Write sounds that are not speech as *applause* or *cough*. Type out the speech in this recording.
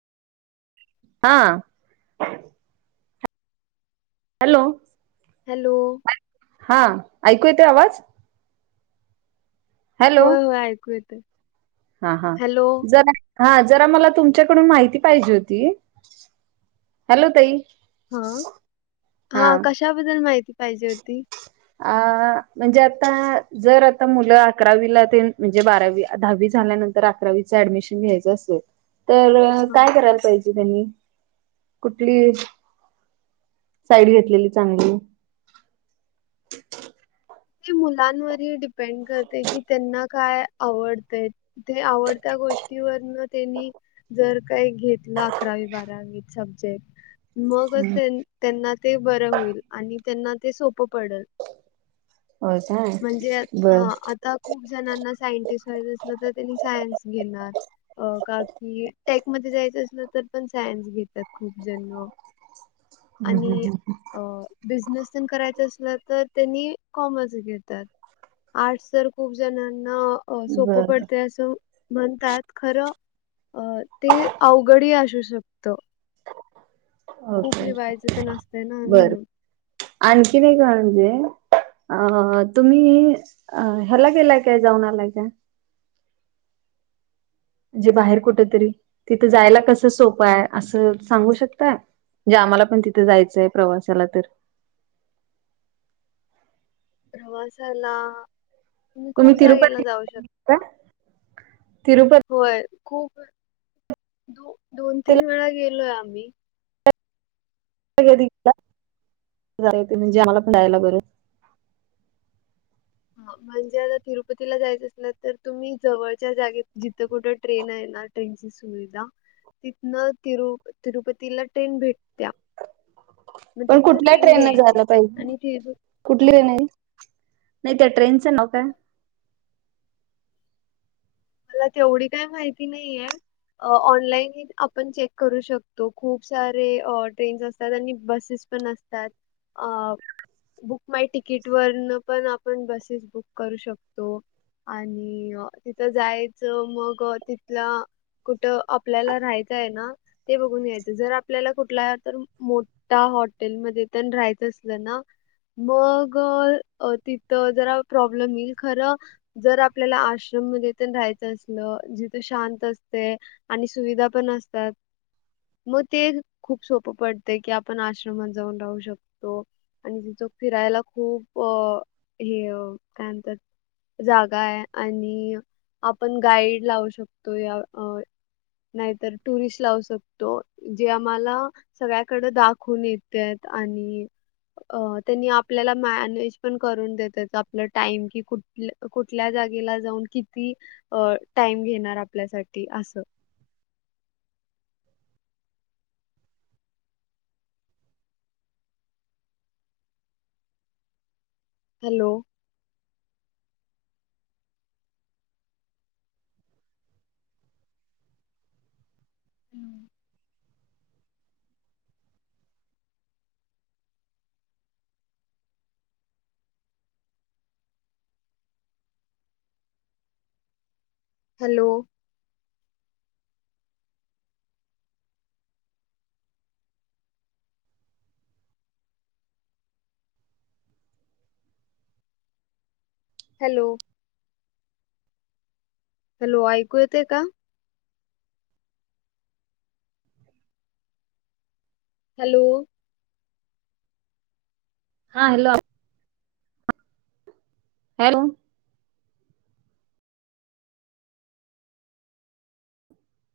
हां... hello. Hello. हा, ऐकू येतोय आवाज? हॅलो होय, होय ऐकू येतोय. हा, हा, जरा हा जरा मला तुमच्याकडून माहिती पाहिजे होती. हॅलो ताई हा कशाबदल माहित पाहिजे होती? अ म्हणजे आता जर आता मुलं अकरावीला ते म्हणजे बारावी दहावी झाल्यानं तर अकरावीच ऍडमिशन घ्यायचं असेल तर हां काय करायला पाहिजे? त्यांनी कुठली साईड घेतलेली चांगली? *unintelligible* ती मुलांवरही डिपेंड करते की, त्यांना काय आवडतय? ते आवडत्या गोष्टीवरन त्यांनी- जर काही घेतलं अकरावी, बारावीत सब्जेक्ट मगच त्यां त्यांना ते बरं होईल आणि त्यांना ते सोप पडल. हो ज- म्हणजे हा आता खूप जणांना सायंटिस्ट व्हायच असलं तर त्यांनी सायन्स घेणार अ काकी टेकमध्ये जायचं असलं तर पण सायन्स घेतात खूप जण अ - *inaudible* आणि अ बिझनेस पण करायच असलं तर त्यांनी कॉमर्स घेतात, आर्ट्स तर खूप जणांना अअ सोपं बर पडते अस. म्हणतात खरं अ ते अवघडही असू शक खूप ओके लिवायचं तर नसत ना म्हणून, अणखी एक आहे म्हणजे. अ तुम्ही अ ह्याला गेलाय काय जाऊन आलाय का? जे बाहेर कुठेतरी तिथं जायला कस सोप आहे असं सांगू शकताय? जे आम्हाला पण तिथे जायचय हे प्रवासाला तर प्रवासाला तुम्ही खूप जागेला जाऊ शकता‌‌‌ तिरुपतीला होय खूप दो दोन, तीन वेळा गेलोय आम्ही. कधी, कधी गेलात म्हणजे आम्हाला पण जायला बर. हा म्हणजे आता तिरुपतीला जायचं असल तर तुम्ही जवळच्या जागेत जिथं कुठं ट्रेन आहे ना ट्रेनची सुविधा तिथनं तिरु तिरुपतीला ट्रेन भेटत्या मग पण तिथन कुठल्या ट्रेन न घ्यायची जायला पाहिजे आणि तिरु कुठली ट्रेन आहे नाही त्या ट्रेनच नाव काय? मला तेवढी काय माहिती नाही ए ऑनलाईन हे आपण चेक करू शकतो. खूप सारे ट्रेन्ज असतात आणि बसेस पण असतात आ प बुक माय तिकीट वरन पण, आपण बसेस बुक करू शकतो. आणि अ तिथं जायचं, मग अ तिथला कुठं आपल्याला राहायचंय ना, ते बघून घ्यायचं, जर आपल्याला कुठला तर मो त्या हॉटेलमध्ये तेन राहायचं असलं ना मग अ तिथं जरा प्रॉब्लेम येईल खरं अ जर आपल्याला आश्रममध्ये तेन राहायचं, असल जिथे शांत असतय आणि सुविधा पण असतात. मग ते खूप सोपं पडतंय की, आपण आश्रमात जाऊन राहू शकतो. आणि तिथं फिरायला, खूप अ हे काय म्हणतात. जागा हाय आणि आपण गाईड लावू शकतोय या नाहीतर टुरिस्ट लावू शकतो, जे आम्हाला सगळ्याकडें दाखवून येताएत आणि अ त्यांनी आपल्याला मॅनेज पण करून देतात. आपलं टाईम कि कु ठ कुठल्या जागेला, जाऊन किती अ टाईम घेणार? आपल्यासाठी आसं हॅलो. हम्म. हॅलो. हॅलो. हॅलो, ऐकू येतय का? हॅलो. हा हॅलो आ हॅलो.